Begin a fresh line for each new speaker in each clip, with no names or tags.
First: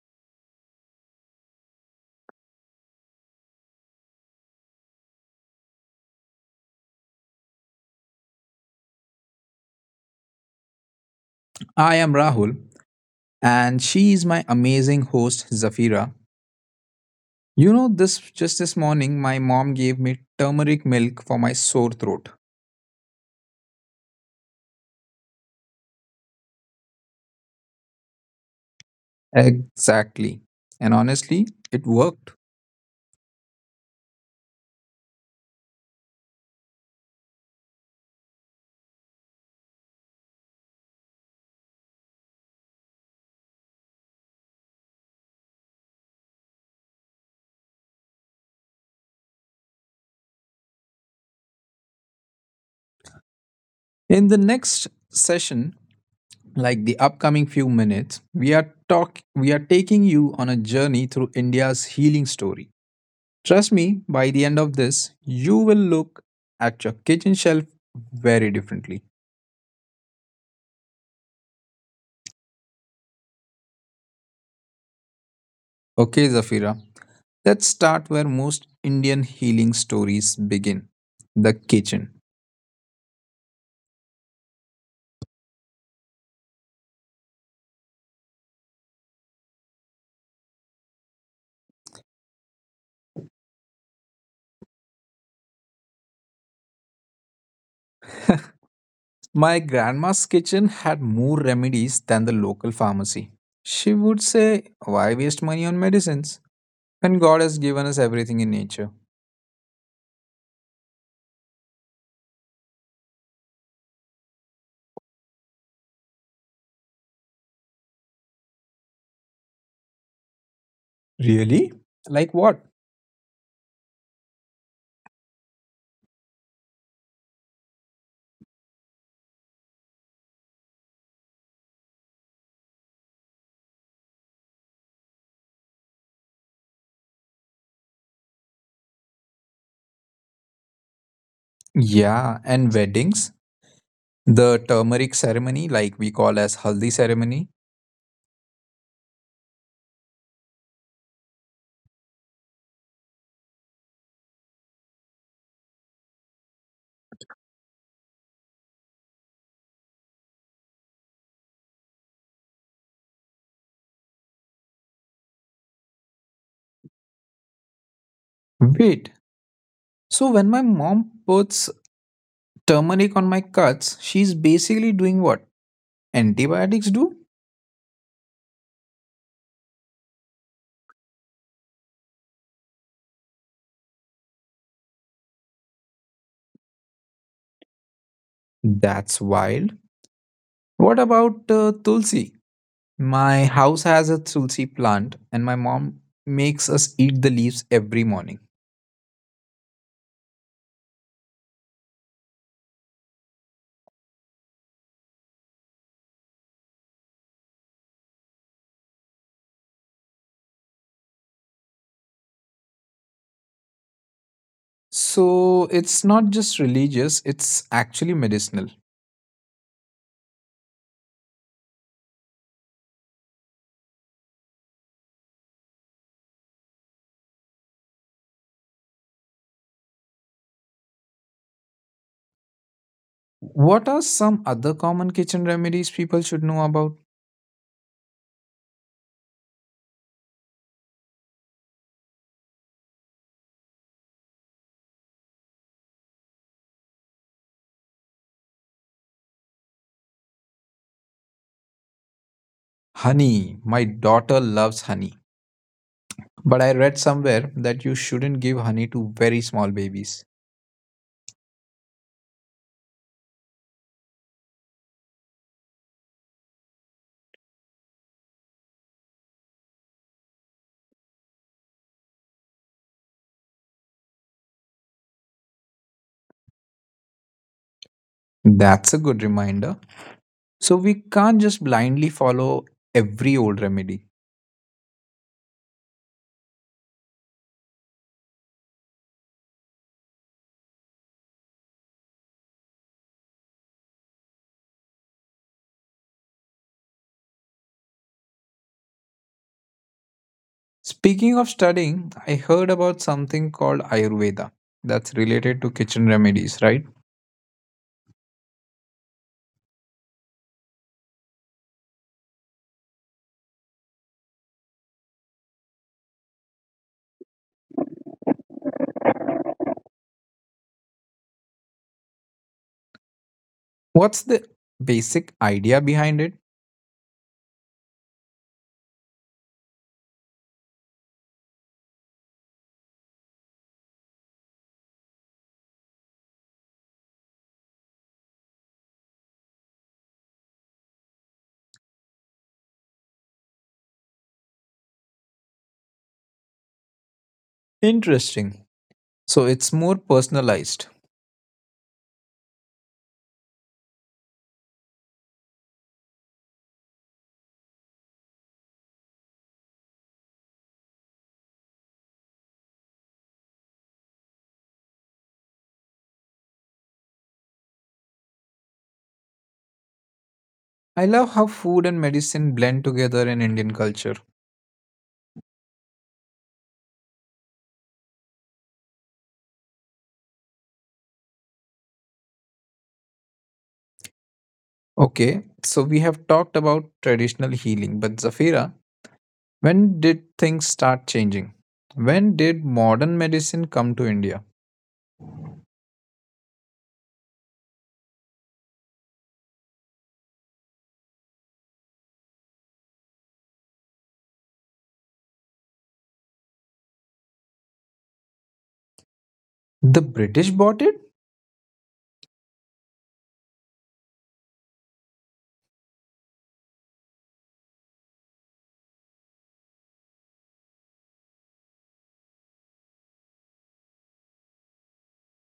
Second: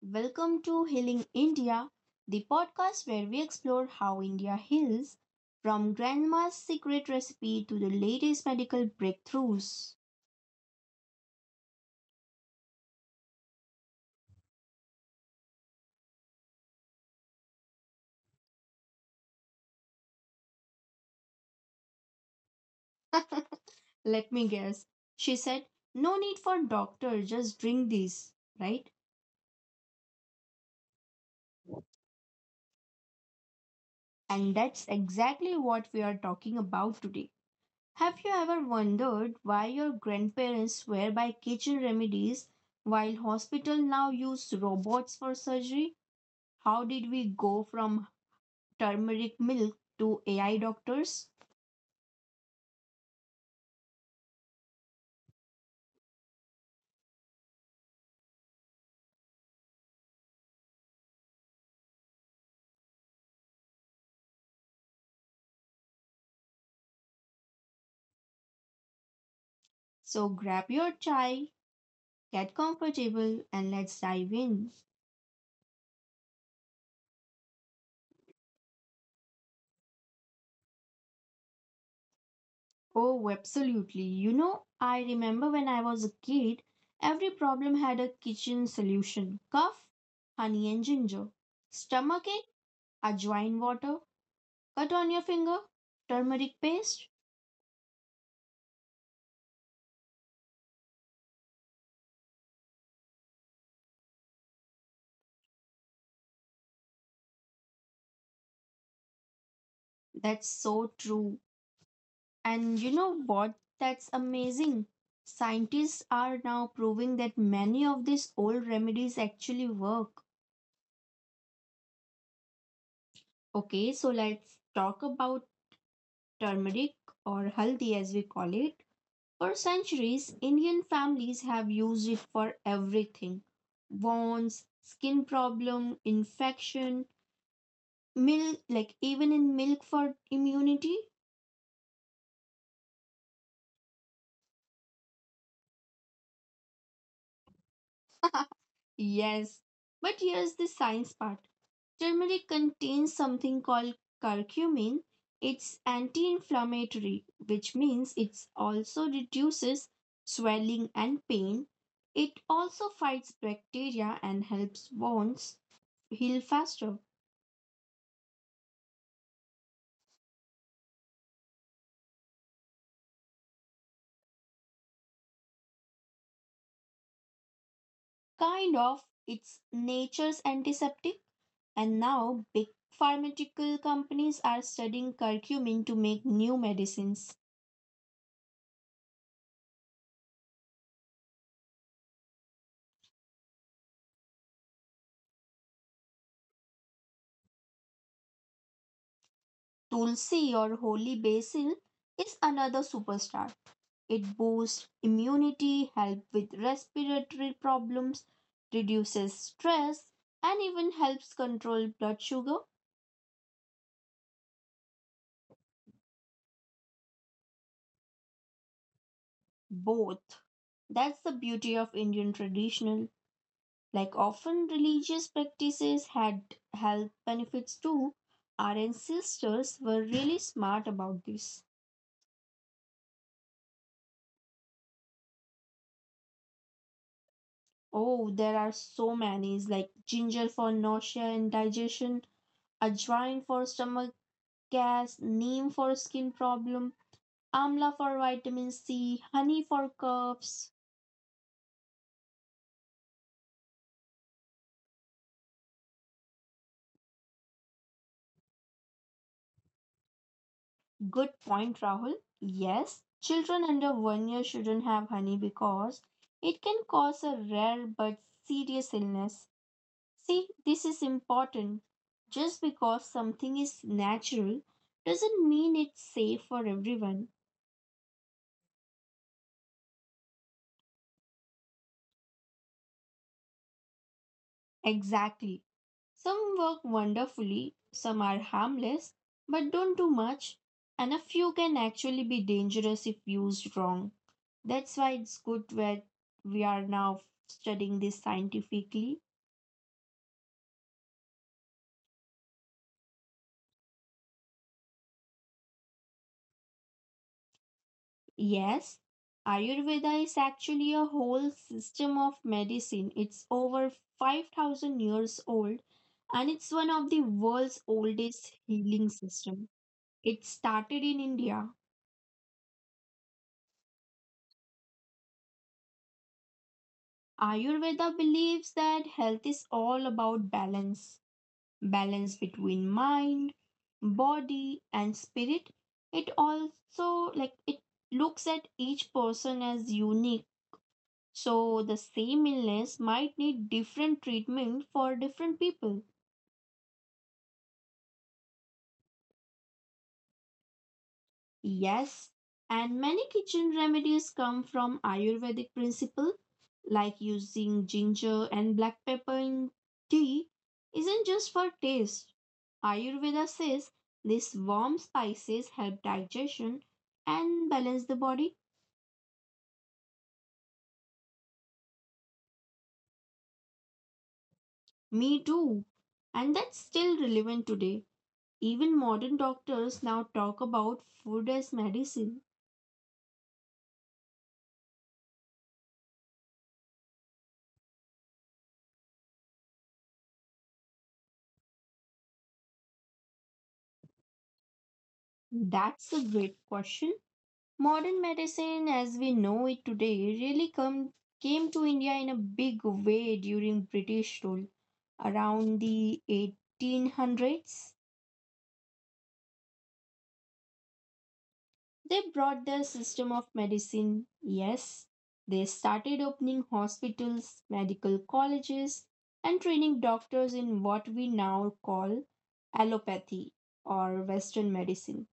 welcome to Healing India, the podcast where we explore how India heals from grandma's secret recipe to the latest medical breakthroughs.
I am Rahul, and she is my amazing host, Zafira. You know, this just this morning, my mom gave me turmeric milk for my sore throat.
Let me guess, she said, no need for doctor, just drink this, right?
Exactly. And honestly, it worked.
And that's exactly what we are talking about today. Have you ever wondered why your grandparents swear by kitchen remedies while hospital now use robots for surgery? How did we go from turmeric milk to AI doctors.
In the next session, like the upcoming few minutes, we are taking you on a journey through India's healing story. Trust me, by the end of this, you will look at your kitchen shelf very differently.
So grab your chai, get comfortable, and let's dive in.
Okay, Zafira. Let's start where most Indian healing stories begin the kitchen.
Oh, absolutely. You know, I remember when I was a kid, every problem had a kitchen solution, cough, honey and ginger, stomachache, ajwain water, cut on your finger, turmeric paste.
My grandma's kitchen had more remedies than the local pharmacy. She would say, why waste money on medicines when God has given us everything in nature?
That's so true. And you know what? That's amazing. Scientists are now proving that many of these old remedies actually work.
Really? Like what?
Okay, so let's talk about turmeric or haldi as we call it. For centuries, Indian families have used it for everything, wounds, skin problem, infection, milk, like even in milk for immunity.
Yeah, and weddings, the turmeric ceremony, like we call as haldi ceremony.
Yes, but here's the science part. Turmeric contains something called curcumin. It's anti inflammatory, which means it also reduces swelling and pain. It also fights bacteria and helps wounds heal faster.
Wait, so when my mom puts turmeric on my cuts, she's basically doing what antibiotics do?
Kind of, it's nature's antiseptic. And now, big pharmaceutical companies are studying curcumin to make new medicines.
That's wild. What about tulsi? My house has a tulsi plant, and my mom makes us eat the leaves every morning.
Tulsi or holy basil is another superstar. It boosts immunity, helps with respiratory problems, reduces stress, and even helps control blood sugar.
So it's not just religious, it's actually medicinal.
Both. That's the beauty of Indian traditional. Like often religious practices had health benefits too. Our ancestors were really smart about this.
What are some other common kitchen remedies people should know about?
Oh, there are so many like ginger for nausea and digestion, ajwain for stomach gas, neem for skin problem, Amla for vitamin C, honey for coughs.
Honey. My daughter loves honey. But I read somewhere that you shouldn't give honey to very small babies.
Good point, Rahul. Yes, children under one year shouldn't have honey because it can cause a rare but serious illness. See, this is important. Just because something is natural doesn't mean it's safe for everyone.
That's a good reminder. So we can't just blindly follow every old remedy.
Exactly. Some work wonderfully, some are harmless, but don't do much, and a few can actually be dangerous if used wrong. That's why it's good that we are now studying this scientifically.
Speaking of studying, I heard about something called Ayurveda that's related to kitchen remedies, right?
Yes, Ayurveda is actually a whole system of medicine. It's over 5,000 years old and it's one of the world's oldest healing system. It started in India.
What's the basic idea behind it?
Ayurveda believes that health is all about balance. Balance between mind, body, and spirit. It also, like, it looks at each person as unique. So the same illness might need different treatment for different people.
Interesting. So it's more personalized.
Yes, and many kitchen remedies come from Ayurvedic principle, like using ginger and black pepper in tea isn't just for taste. Ayurveda says these warm spices help digestion and balance the body.
I love how food and medicine blend together in Indian culture.
Me too. And that's still relevant today. Even modern doctors now talk about food as medicine.
Okay, so we have talked about traditional healing, but Zafira, when did things start changing? When did modern medicine come to India?
That's a great question. Modern medicine, as we know it today, really came to India in a big way during British rule. Around the 1800s,
The British bought it?
they brought their system of medicine. Yes, they started opening hospitals, medical colleges, and training doctors in what we now call allopathy or Western medicine.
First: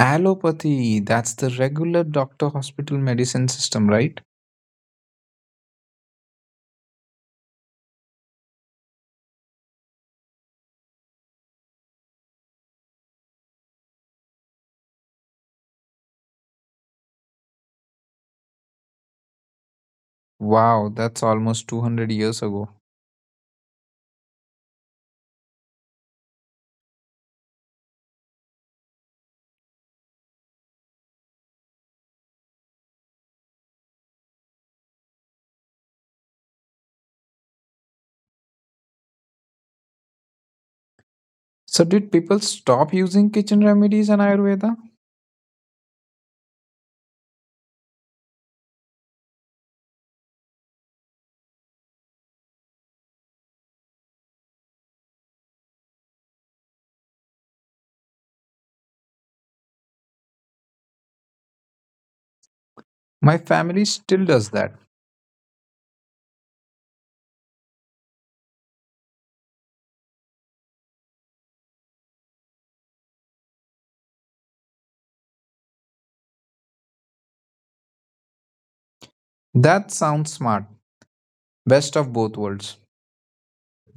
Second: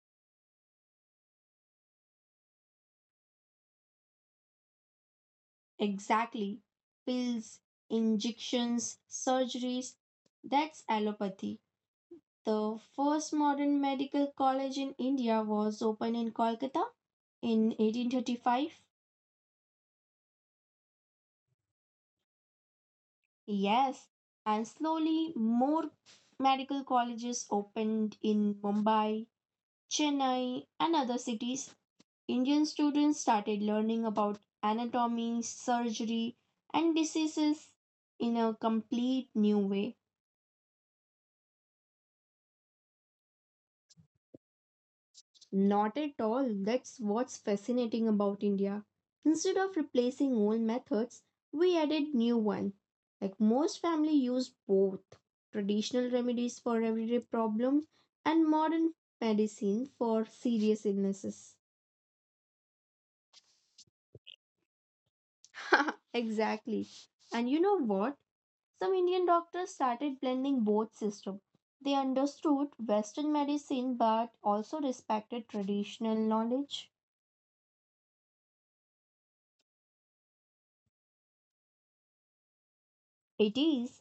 Allopathy, that's the regular doctor hospital medicine system, right?
Exactly. Pills, injections, surgeries. That's allopathy. The first modern medical college in India was opened in Kolkata in 1835.
Wow, that's almost 200 years ago.
Yes, and slowly more medical colleges opened in Mumbai, Chennai, and other cities. Indian students started learning about anatomy, surgery, and diseases in a complete new way.
So, did people stop using kitchen remedies and Ayurveda?
Not at all. That's what's fascinating about India. Instead of replacing old methods, we added new ones. Like most family use both traditional remedies for everyday problems and modern medicine for serious illnesses.
My family still does that.
Exactly. And you know what? Some Indian doctors started blending both systems. They understood Western medicine but also respected traditional knowledge.
That sounds smart. Best of both worlds.
It is.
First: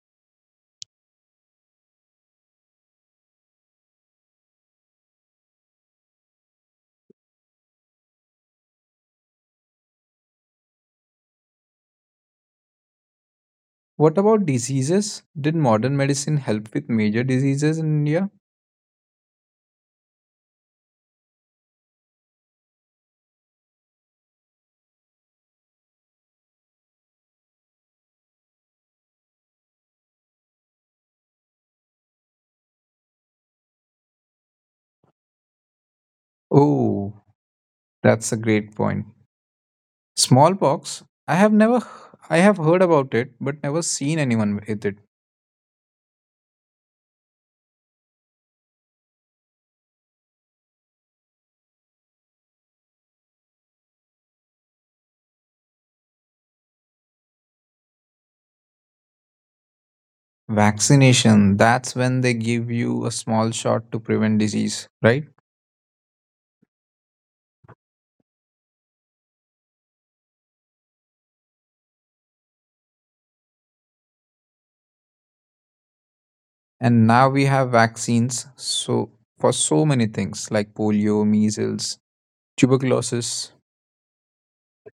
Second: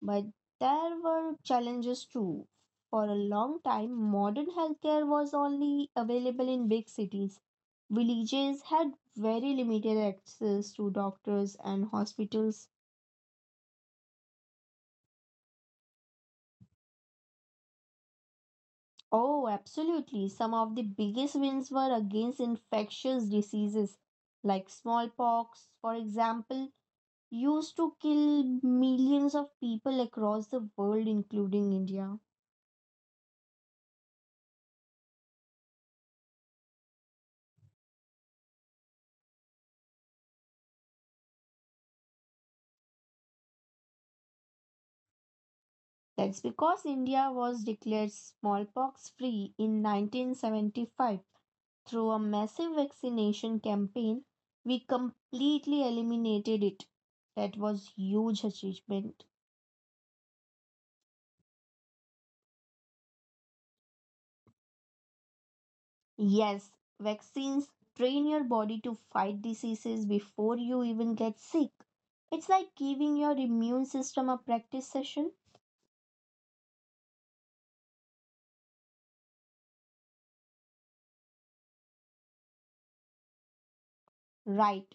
But there were challenges too. For a long time, modern healthcare was only available in big cities. Villages had very limited access to doctors and hospitals.
What about diseases? Did modern medicine help with major diseases in India?
Oh, absolutely. Some of the biggest wins were against infectious diseases like smallpox, for example, used to kill millions of people across the world, including India.
Oh, that's a great point. Smallpox, I have never I have heard about it but never seen anyone with it.
That's because India was declared smallpox free in 1975 through a massive vaccination campaign. We completely eliminated it. That was huge achievement.
Vaccination, that's when they give you a small shot to prevent disease, right?
Yes, vaccines train your body to fight diseases before you even get sick. It's like giving your immune system a practice session.
And now we have vaccines for so many things like polio, measles, tuberculosis.
Right.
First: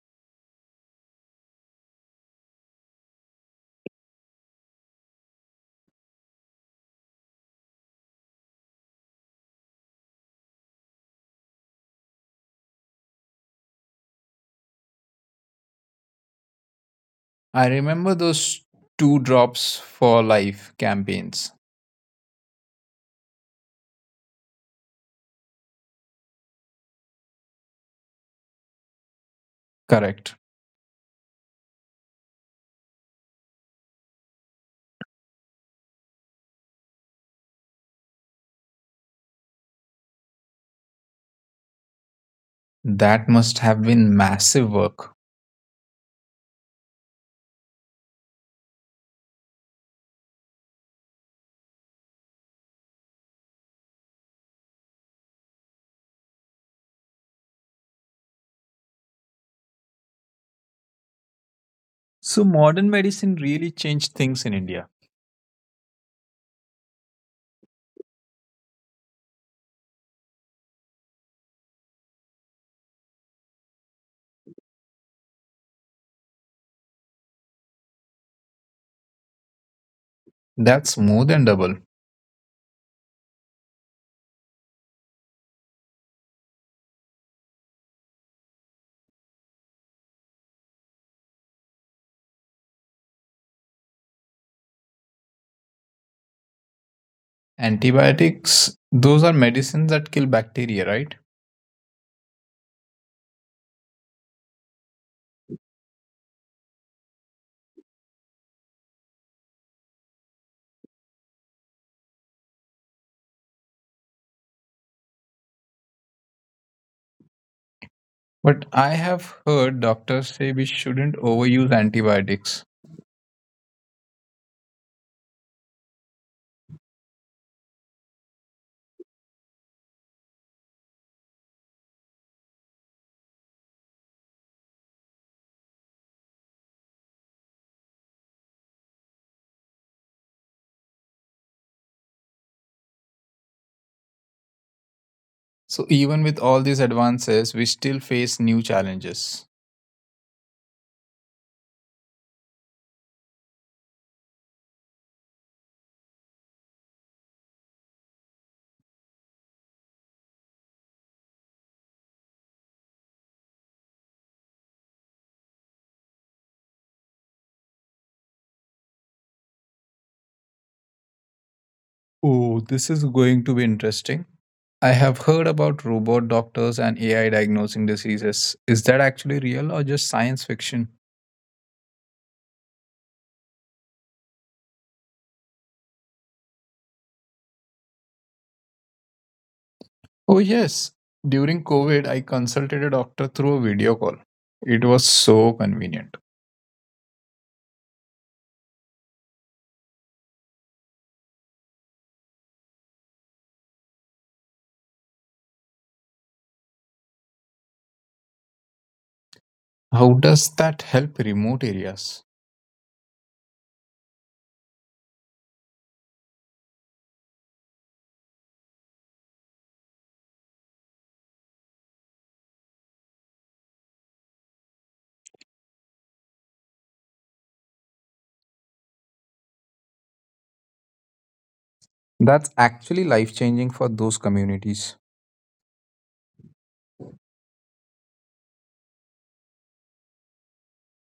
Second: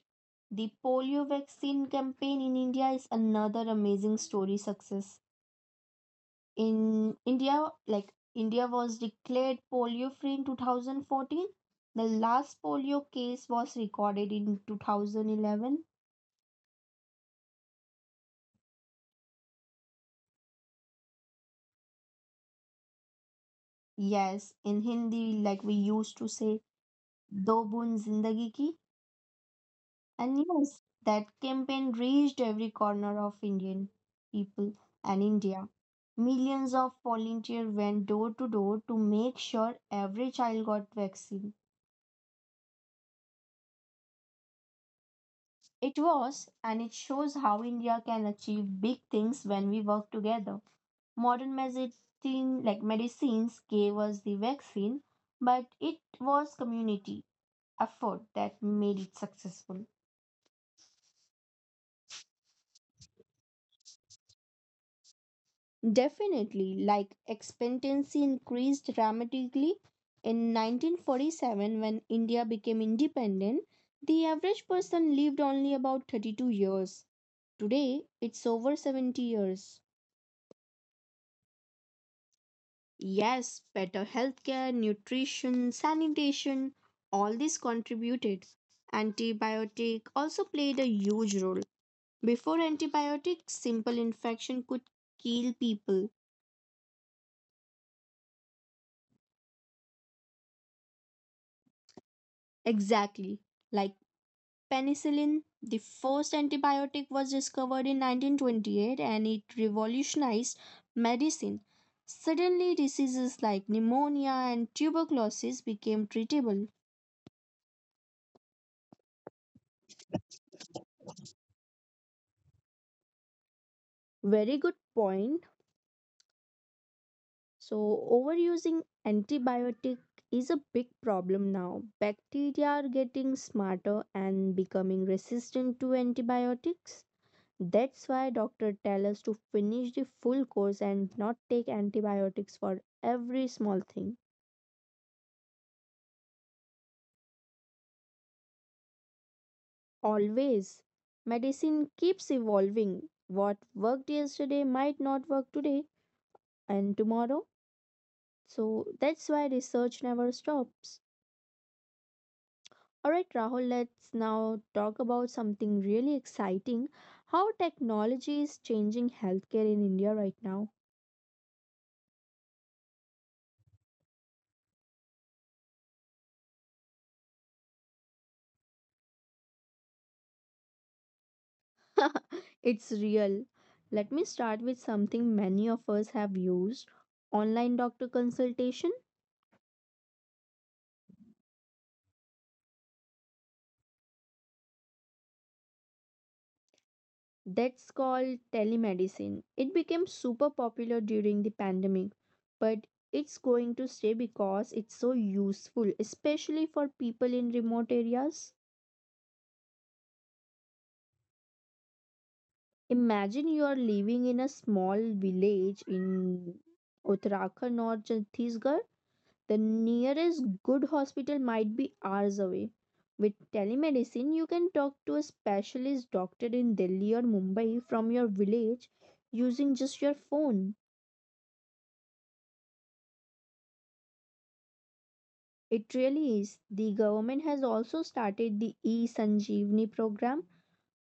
The polio vaccine campaign in India is another amazing story success. In India, like, India was declared polio free in 2014. The last polio case was recorded in 2011.
I remember those two drops for life campaigns.
Yes, in Hindi, like we used to say, do bun zindagi ki.
Correct.
And yes, that campaign reached every corner of Indian people and India. Millions of volunteers went door to door to make sure every child got vaccine.
That must have been massive work.
It was, and it shows how India can achieve big things when we work together. Modern medicine, like medicines, gave us the vaccine, but it was community effort that made it successful.
So modern medicine really changed things in India.
Definitely, like expectancy increased dramatically in 1947 when India became independent. The average person lived only about 32 years. Today, it's over 70 years.
That's more than double.
Yes, better healthcare, nutrition, sanitation, all this contributed. Antibiotic also played a huge role. Before antibiotics, simple infection could kill people.
Antibiotics, those are medicines that kill bacteria, right?
Exactly. Like penicillin, the first antibiotic was discovered in 1928 and it revolutionized medicine. Suddenly, diseases like pneumonia and tuberculosis became treatable.
But I have heard doctors say we shouldn't overuse antibiotics.
Very good point. So, overusing antibiotic is a big problem now. Bacteria are getting smarter and becoming resistant to antibiotics. That's why doctors tell us to finish the full course and not take antibiotics for every small thing.
So even with all these advances, we still face new challenges.
Always. Medicine keeps evolving. What worked yesterday might not work today and tomorrow. So that's why research never stops. Alright, Rahul, let's now talk about something really exciting, how technology is changing healthcare in India right now.
Oh, this is going to be interesting. I have heard about robot doctors and AI diagnosing diseases. Is that actually real or just science fiction?
It's real. Let me start with something many of us have used, online doctor consultation.
Oh, yes. During COVID, I consulted a doctor through a video call. It was so convenient.
That's called telemedicine. It became super popular during the pandemic, but it's going to stay because it's so useful, especially for people in remote areas.
How does that help remote areas?
Imagine you are living in a small village in Uttarakhand or Chhattisgarh. The nearest good hospital might be hours away. With telemedicine, you can talk to a specialist doctor in Delhi or Mumbai from your village using just your phone.
That's actually life changing for those communities.
It really is. The government has also started the e Sanjeevani program,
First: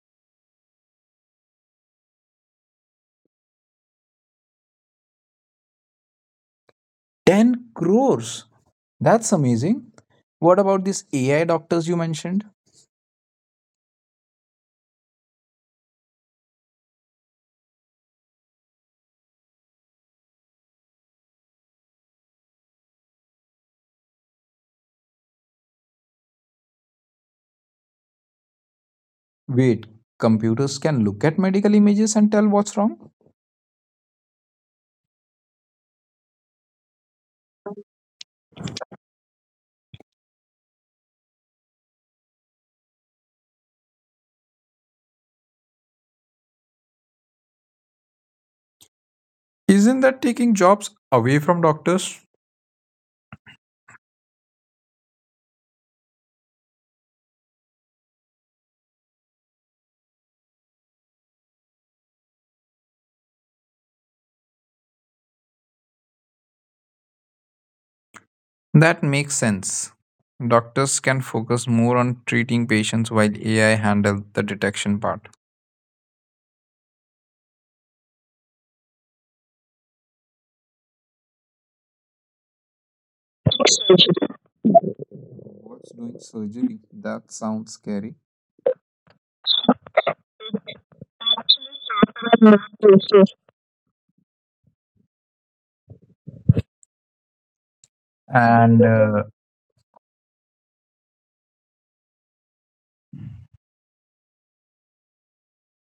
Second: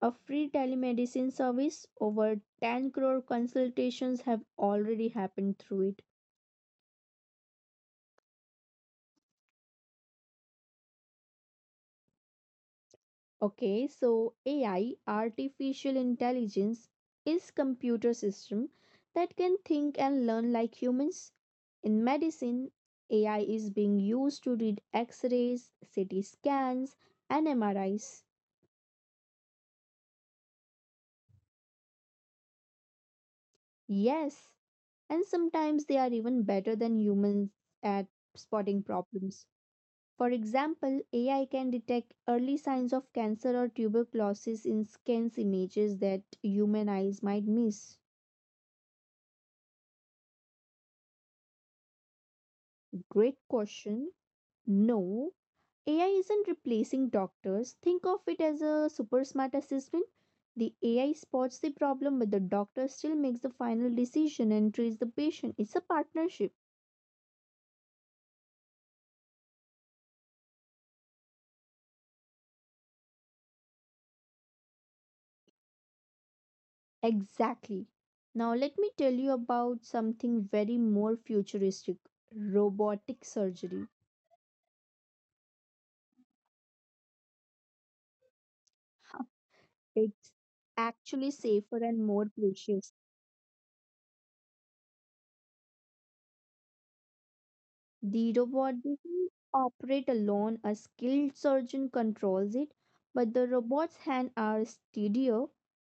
a free telemedicine service. Over 10 crore consultations have already happened through it.
10 crores. That's amazing. What about these AI doctors you mentioned?
Okay, so AI, artificial intelligence, is computer system that can think and learn like humans. In medicine, AI is being used to read X-rays, CT scans, and MRIs.
Wait, computers can look at medical images and tell what's wrong?
Yes, and sometimes they are even better than humans at spotting problems. For example, AI can detect early signs of cancer or tuberculosis in scans images that human eyes might miss.
Isn't that taking jobs away from doctors?
Great question. No, AI isn't replacing doctors. Think of it as a super smart assistant. The AI spots the problem, but the doctor still makes the final decision and treats the patient. It's a partnership.
That makes sense. Doctors can focus more on treating patients while AI handle the detection part.
Exactly. Now, let me tell you about something very more futuristic, robotic surgery.
What's doing surgery? That sounds scary.
It's actually safer and more precious. The
And
robot
uh,
doesn't operate alone, a skilled surgeon controls it, but the robot's hands are steadier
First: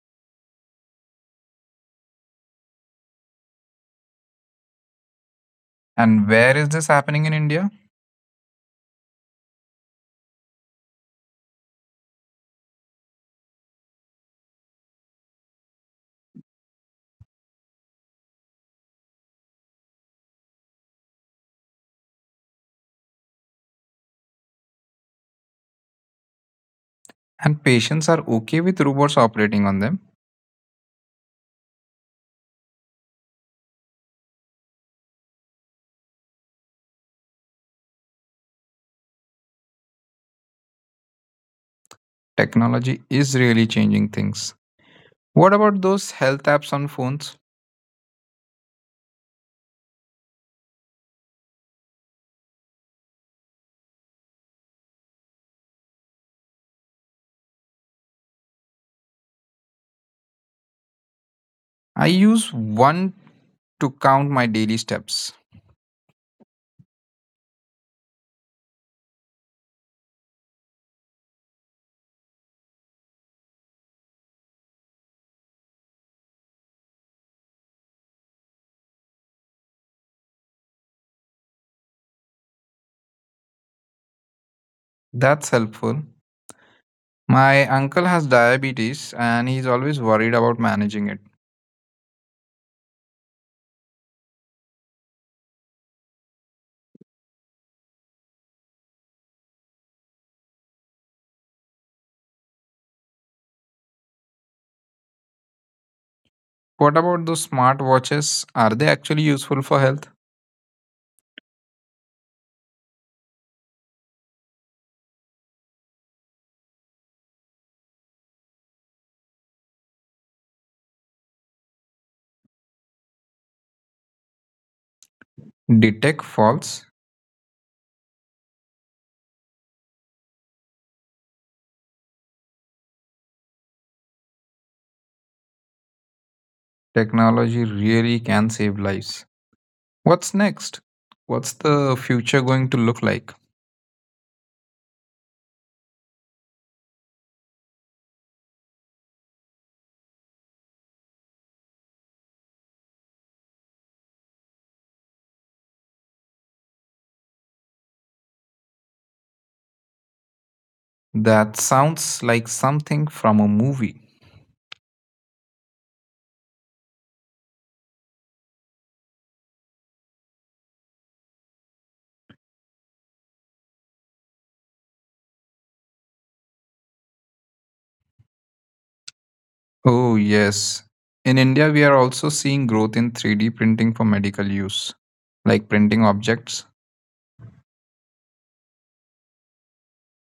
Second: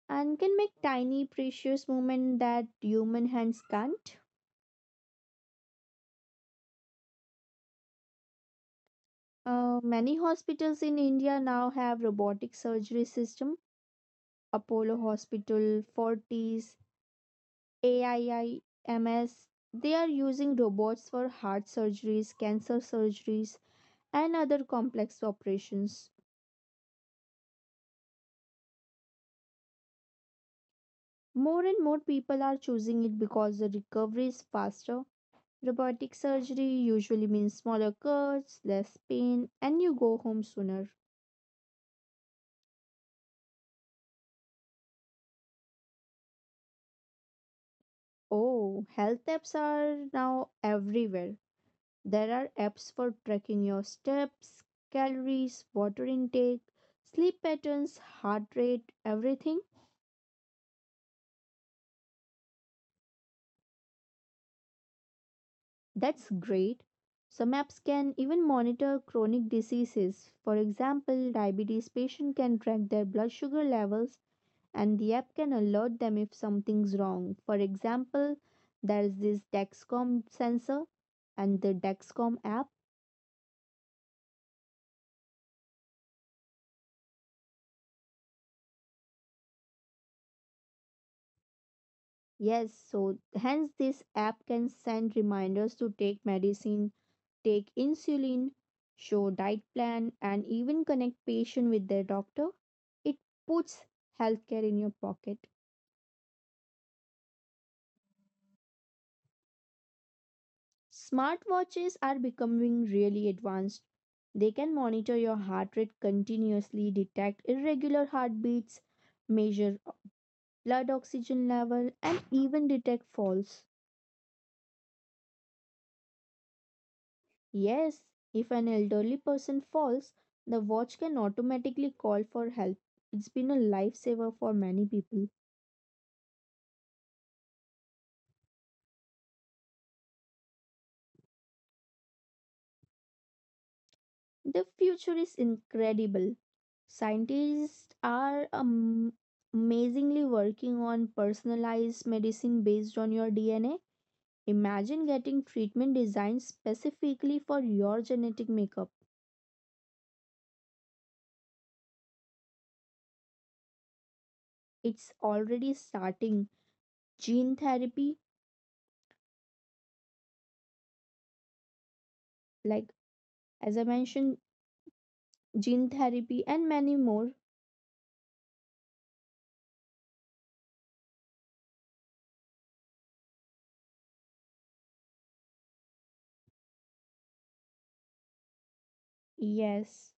and can make tiny precious movements that human hands can't.
and where is this happening in India?
Many hospitals in India now have robotic surgery system. Apollo Hospital, Fortis, AIIMS. They are using robots for heart surgeries, cancer surgeries, and other complex operations.
And patients are okay with robots operating on them.
More and more people are choosing it because the recovery is faster. Robotic surgery usually means smaller cuts, less pain, and you go home sooner.
Technology is really changing things. What about those health apps on phones?
Oh, health apps are now everywhere. There are apps for tracking your steps, calories, water intake, sleep patterns, heart rate, everything.
I use one to count my daily steps.
That's great. Some apps can even monitor chronic diseases. For example, diabetes patient can track their blood sugar levels and the app can alert them if something's wrong. For example, there's this Dexcom sensor and the Dexcom app.
That's helpful. My uncle has diabetes and he's always worried about managing it.
Yes, so hence this app can send reminders to take medicine, take insulin, show diet plan, and even connect patient with their doctor. It puts healthcare in your pocket.
What about those smart watches? Are they actually useful for health?
Smartwatches are becoming really advanced. They can monitor your heart rate continuously, detect irregular heartbeats, measure blood oxygen level, and even detect falls.
Detect faults.
Yes, if an elderly person falls, the watch can automatically call for help. It's been a lifesaver for many people.
Technology really can save lives. What's next? What's the future going to look like?
The future is incredible. Scientists are amazingly working on personalized medicine based on your DNA. Imagine getting treatment designed specifically for your genetic makeup.
That sounds like something from a movie.
It's already starting. Gene therapy, like, as I mentioned, gene therapy and many more.
Oh, yes. In India, we are also seeing growth in 3D printing for medical use, like printing objects.
Yes,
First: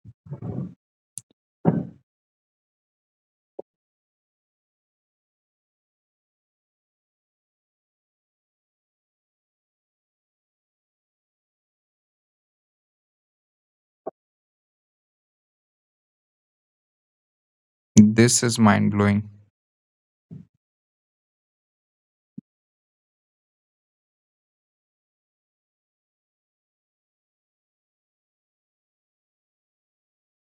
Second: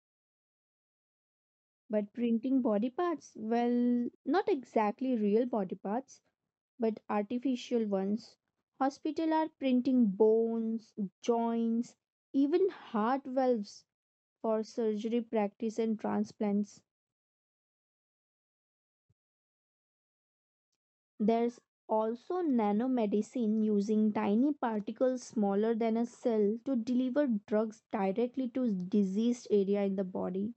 but printing body parts, well, not exactly real body parts, but artificial ones. Hospitals are printing bones, joints, even heart valves for surgery practice and transplants.
This is mind blowing.
There's also nanomedicine using tiny particles smaller than a cell to deliver drugs directly to diseased area in the body.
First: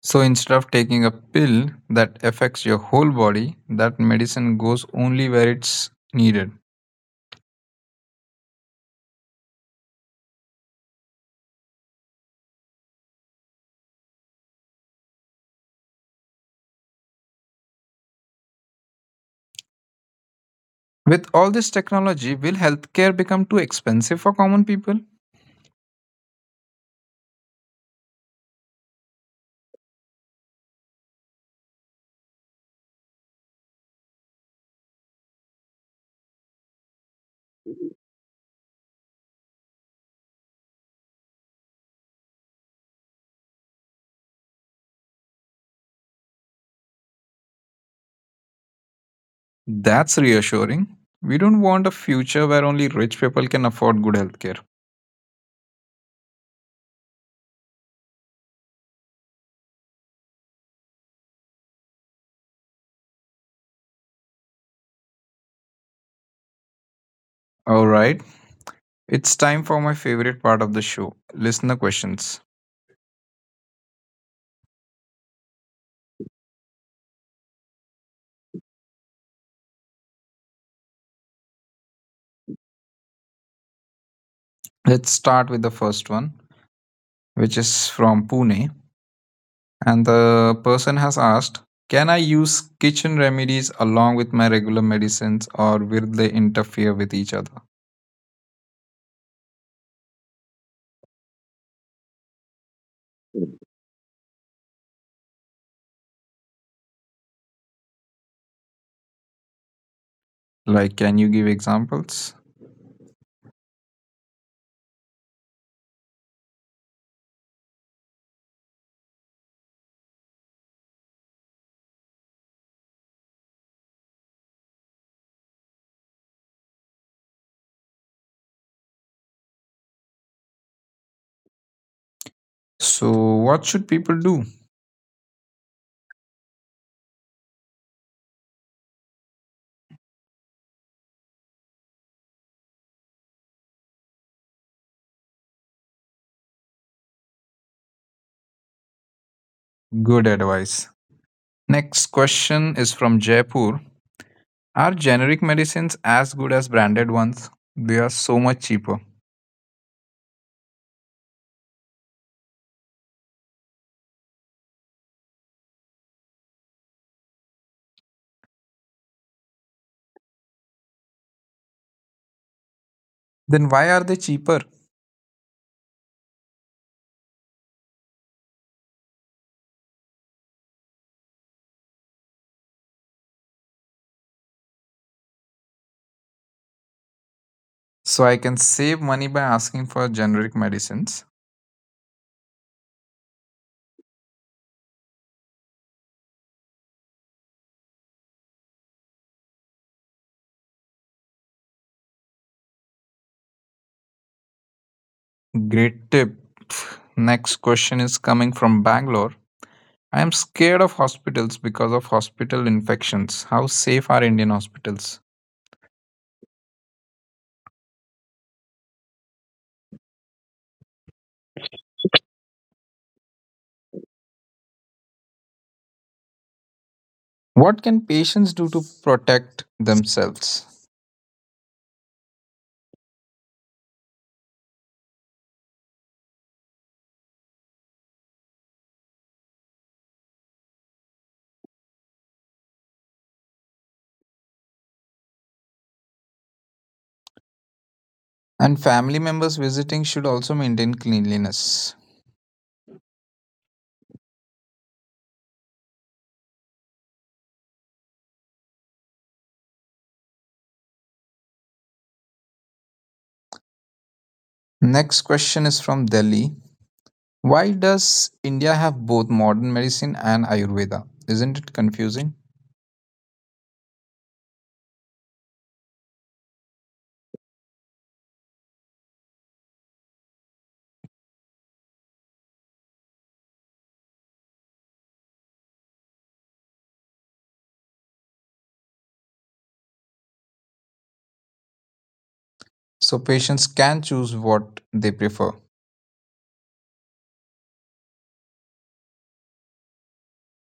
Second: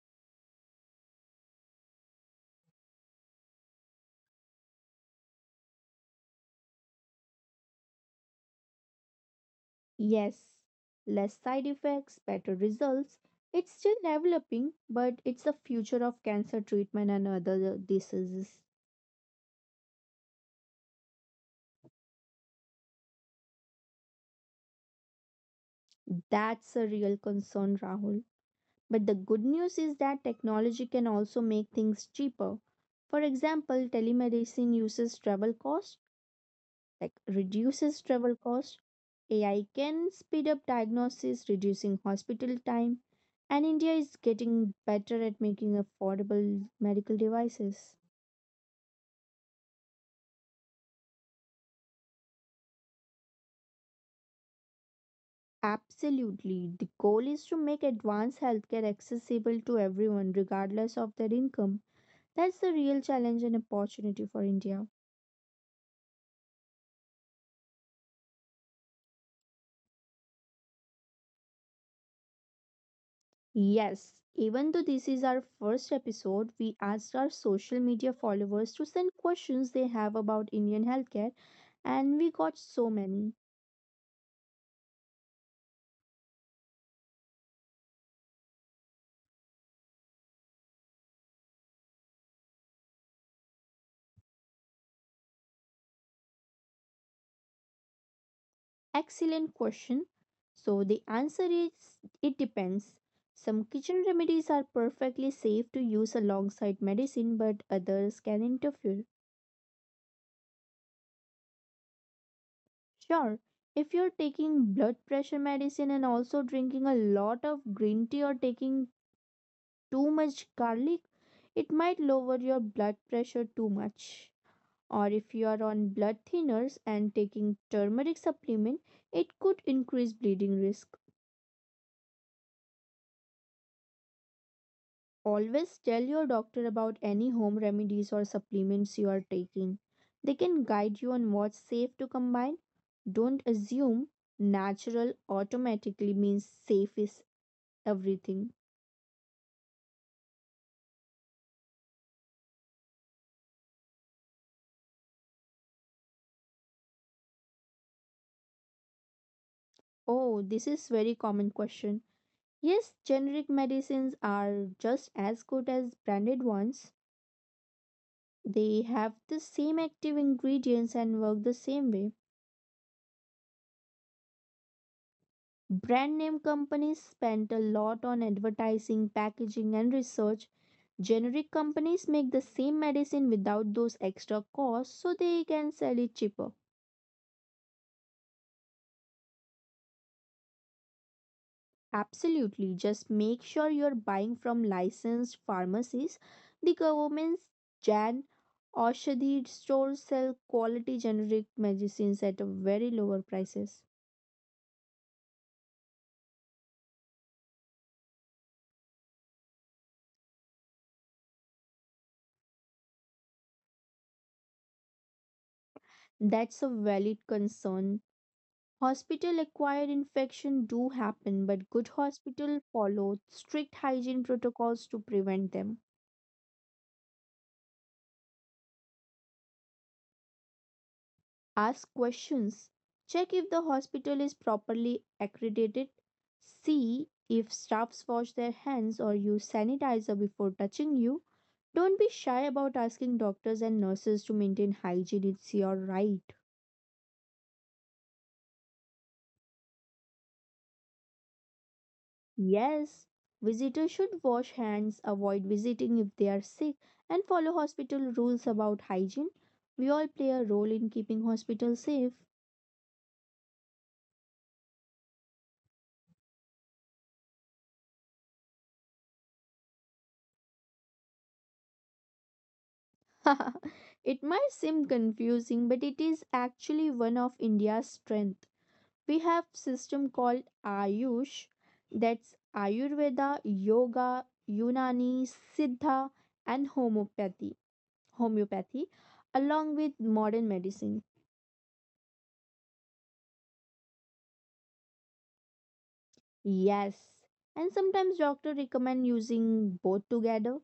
So instead of taking a pill that affects your whole body, that medicine goes only where it's needed.
Yes, less side effects, better results. It's still developing, but it's the future of cancer treatment and other diseases.
With all this technology, will healthcare become too expensive for common people?
That's a real concern, Rahul. But the good news is that technology can also make things cheaper. For example, telemedicine uses travel costs, like reduces travel cost. AI can speed up diagnosis, reducing hospital time, and India is getting better at making affordable medical devices.
That's reassuring. We don't want a future where only rich people can afford good healthcare.
Absolutely, the goal is to make advanced healthcare accessible to everyone regardless of their income. That's the real challenge and opportunity for India.
All right, it's time for my favorite part of the show listener questions.
Yes, even though this is our first episode, we asked our social media followers to send questions they have about Indian healthcare, and we got so many.
Let's start with the first one, which is from Pune. And the person has asked, can I use kitchen remedies along with my regular medicines or will they interfere with each other?
Excellent question. So, the answer is it depends. Some kitchen remedies are perfectly safe to use alongside medicine, but others can interfere.
Like, can you give examples?
Sure, if you're taking blood pressure medicine and also drinking a lot of green tea or taking too much garlic, it might lower your blood pressure too much. Or if you are on blood thinners and taking turmeric supplement, it could increase bleeding risk.
So, what should people do?
Always tell your doctor about any home remedies or supplements you are taking. They can guide you on what's safe to combine. Don't assume natural automatically means safe is everything.
Good advice. Next question is from Jaipur. Are generic medicines as good as branded ones? They are so much cheaper.
Oh, this is very common question. Yes, generic medicines are just as good as branded ones. They have the same active ingredients and work the same way.
Then why are they cheaper?
Brand name companies spend a lot on advertising, packaging, and research. Generic companies make the same medicine without those extra costs, so they can sell it cheaper.
So I can save money by asking for generic medicines.
Absolutely. Just make sure you're buying from licensed pharmacies. The government's Jan Oshadhi stores sell quality generic medicines at a very lower prices.
Great tip. Next question is coming from Bangalore. I am scared of hospitals because of hospital infections. How safe are Indian hospitals?
That's a valid concern. Hospital acquired infection do happen, but good hospital follow strict hygiene protocols to prevent them.
What can patients do to protect themselves?
Ask questions, check if the hospital is properly accredited, see if staffs wash their hands or use sanitizer before touching you. Don't be shy about asking doctors and nurses to maintain hygiene, it's your right.
And family members visiting should also maintain cleanliness.
Yes, visitors should wash hands, avoid visiting if they are sick, and follow hospital rules about hygiene. We all play a role in keeping hospitals safe.
Next question is from Delhi. Why does India have both modern medicine and Ayurveda? Isn't it confusing?
It might seem confusing, but it is actually one of India's strength. We have system called Ayush, that's Ayurveda, Yoga, Unani, Siddha, and homeopathy. Homeopathy, along with modern medicine.
So patients can choose what they prefer.
Yes, and sometimes doctors recommend using both together.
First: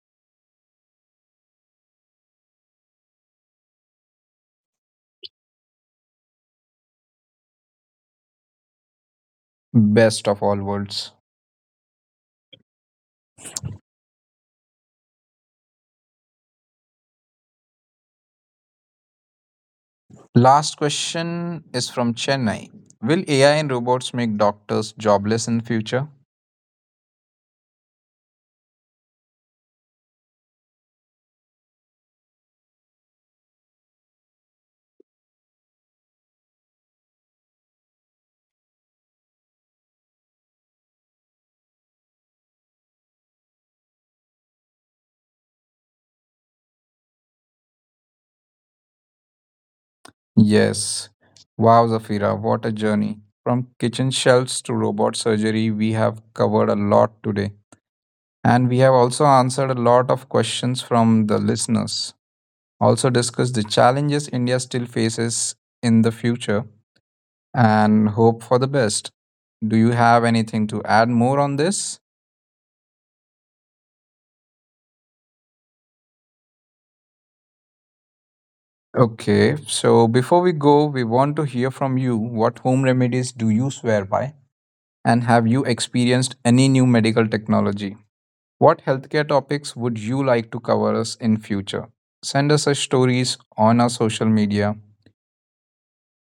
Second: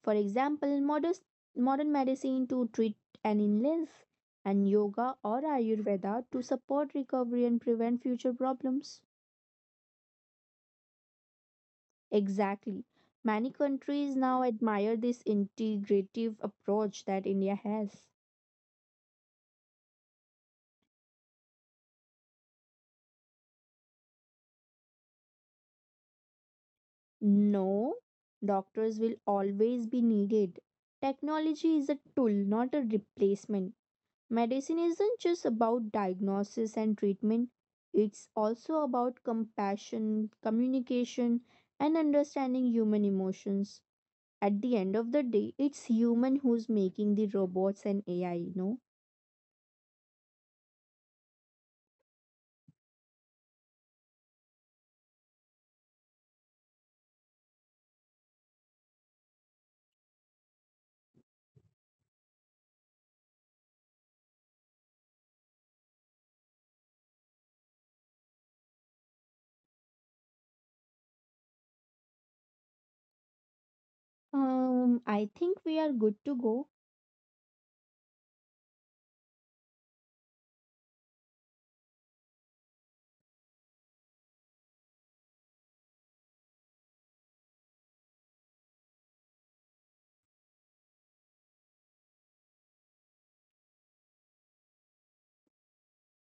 For example, modern medicine to treat an illness, and yoga or Ayurveda to support recovery and prevent future problems.
Best of all worlds.
Exactly. Many countries now admire this integrative approach that India has.
Last question is from Chennai. Will AI and robots make doctors jobless in future?
No, doctors will always be needed. Technology is a tool, not a replacement. Medicine isn't just about diagnosis and treatment, it's also about compassion, communication, and understanding human emotions. At the end of the day, it's human who's making the robots and AI, you know.
Yes. Wow, Zafira, what a journey. From kitchen shelves to robot surgery, we have covered a lot today. And we have also answered a lot of questions from the listeners. Also discussed the challenges India still faces in the future and hope for the best. Do you have anything to add more on this?
I think we are good to go.
Okay, so before we go, we want to hear from you. What home remedies do you swear by? And have you experienced any new medical technology? What healthcare topics would you like to cover us in future? Send us your stories on our social media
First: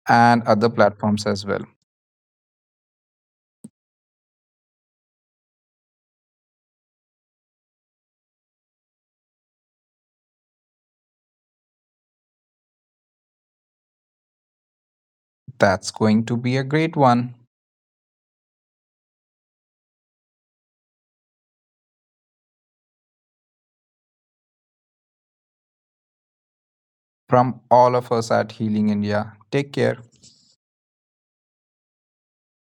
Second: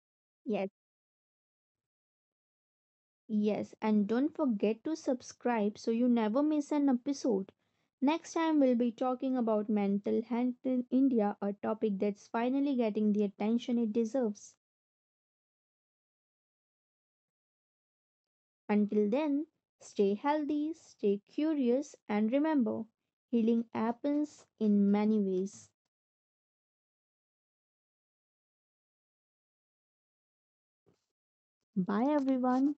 and other
Yes,
platforms as well.
yes, and don't forget to subscribe so you never miss an episode. Next time, we'll be talking about mental health in India, a topic that's finally getting the attention it deserves.
That's going to be a great one
Until then, stay healthy, stay curious, and remember, healing happens in many ways.
from all of us at Healing India. Take care.
Bye, everyone.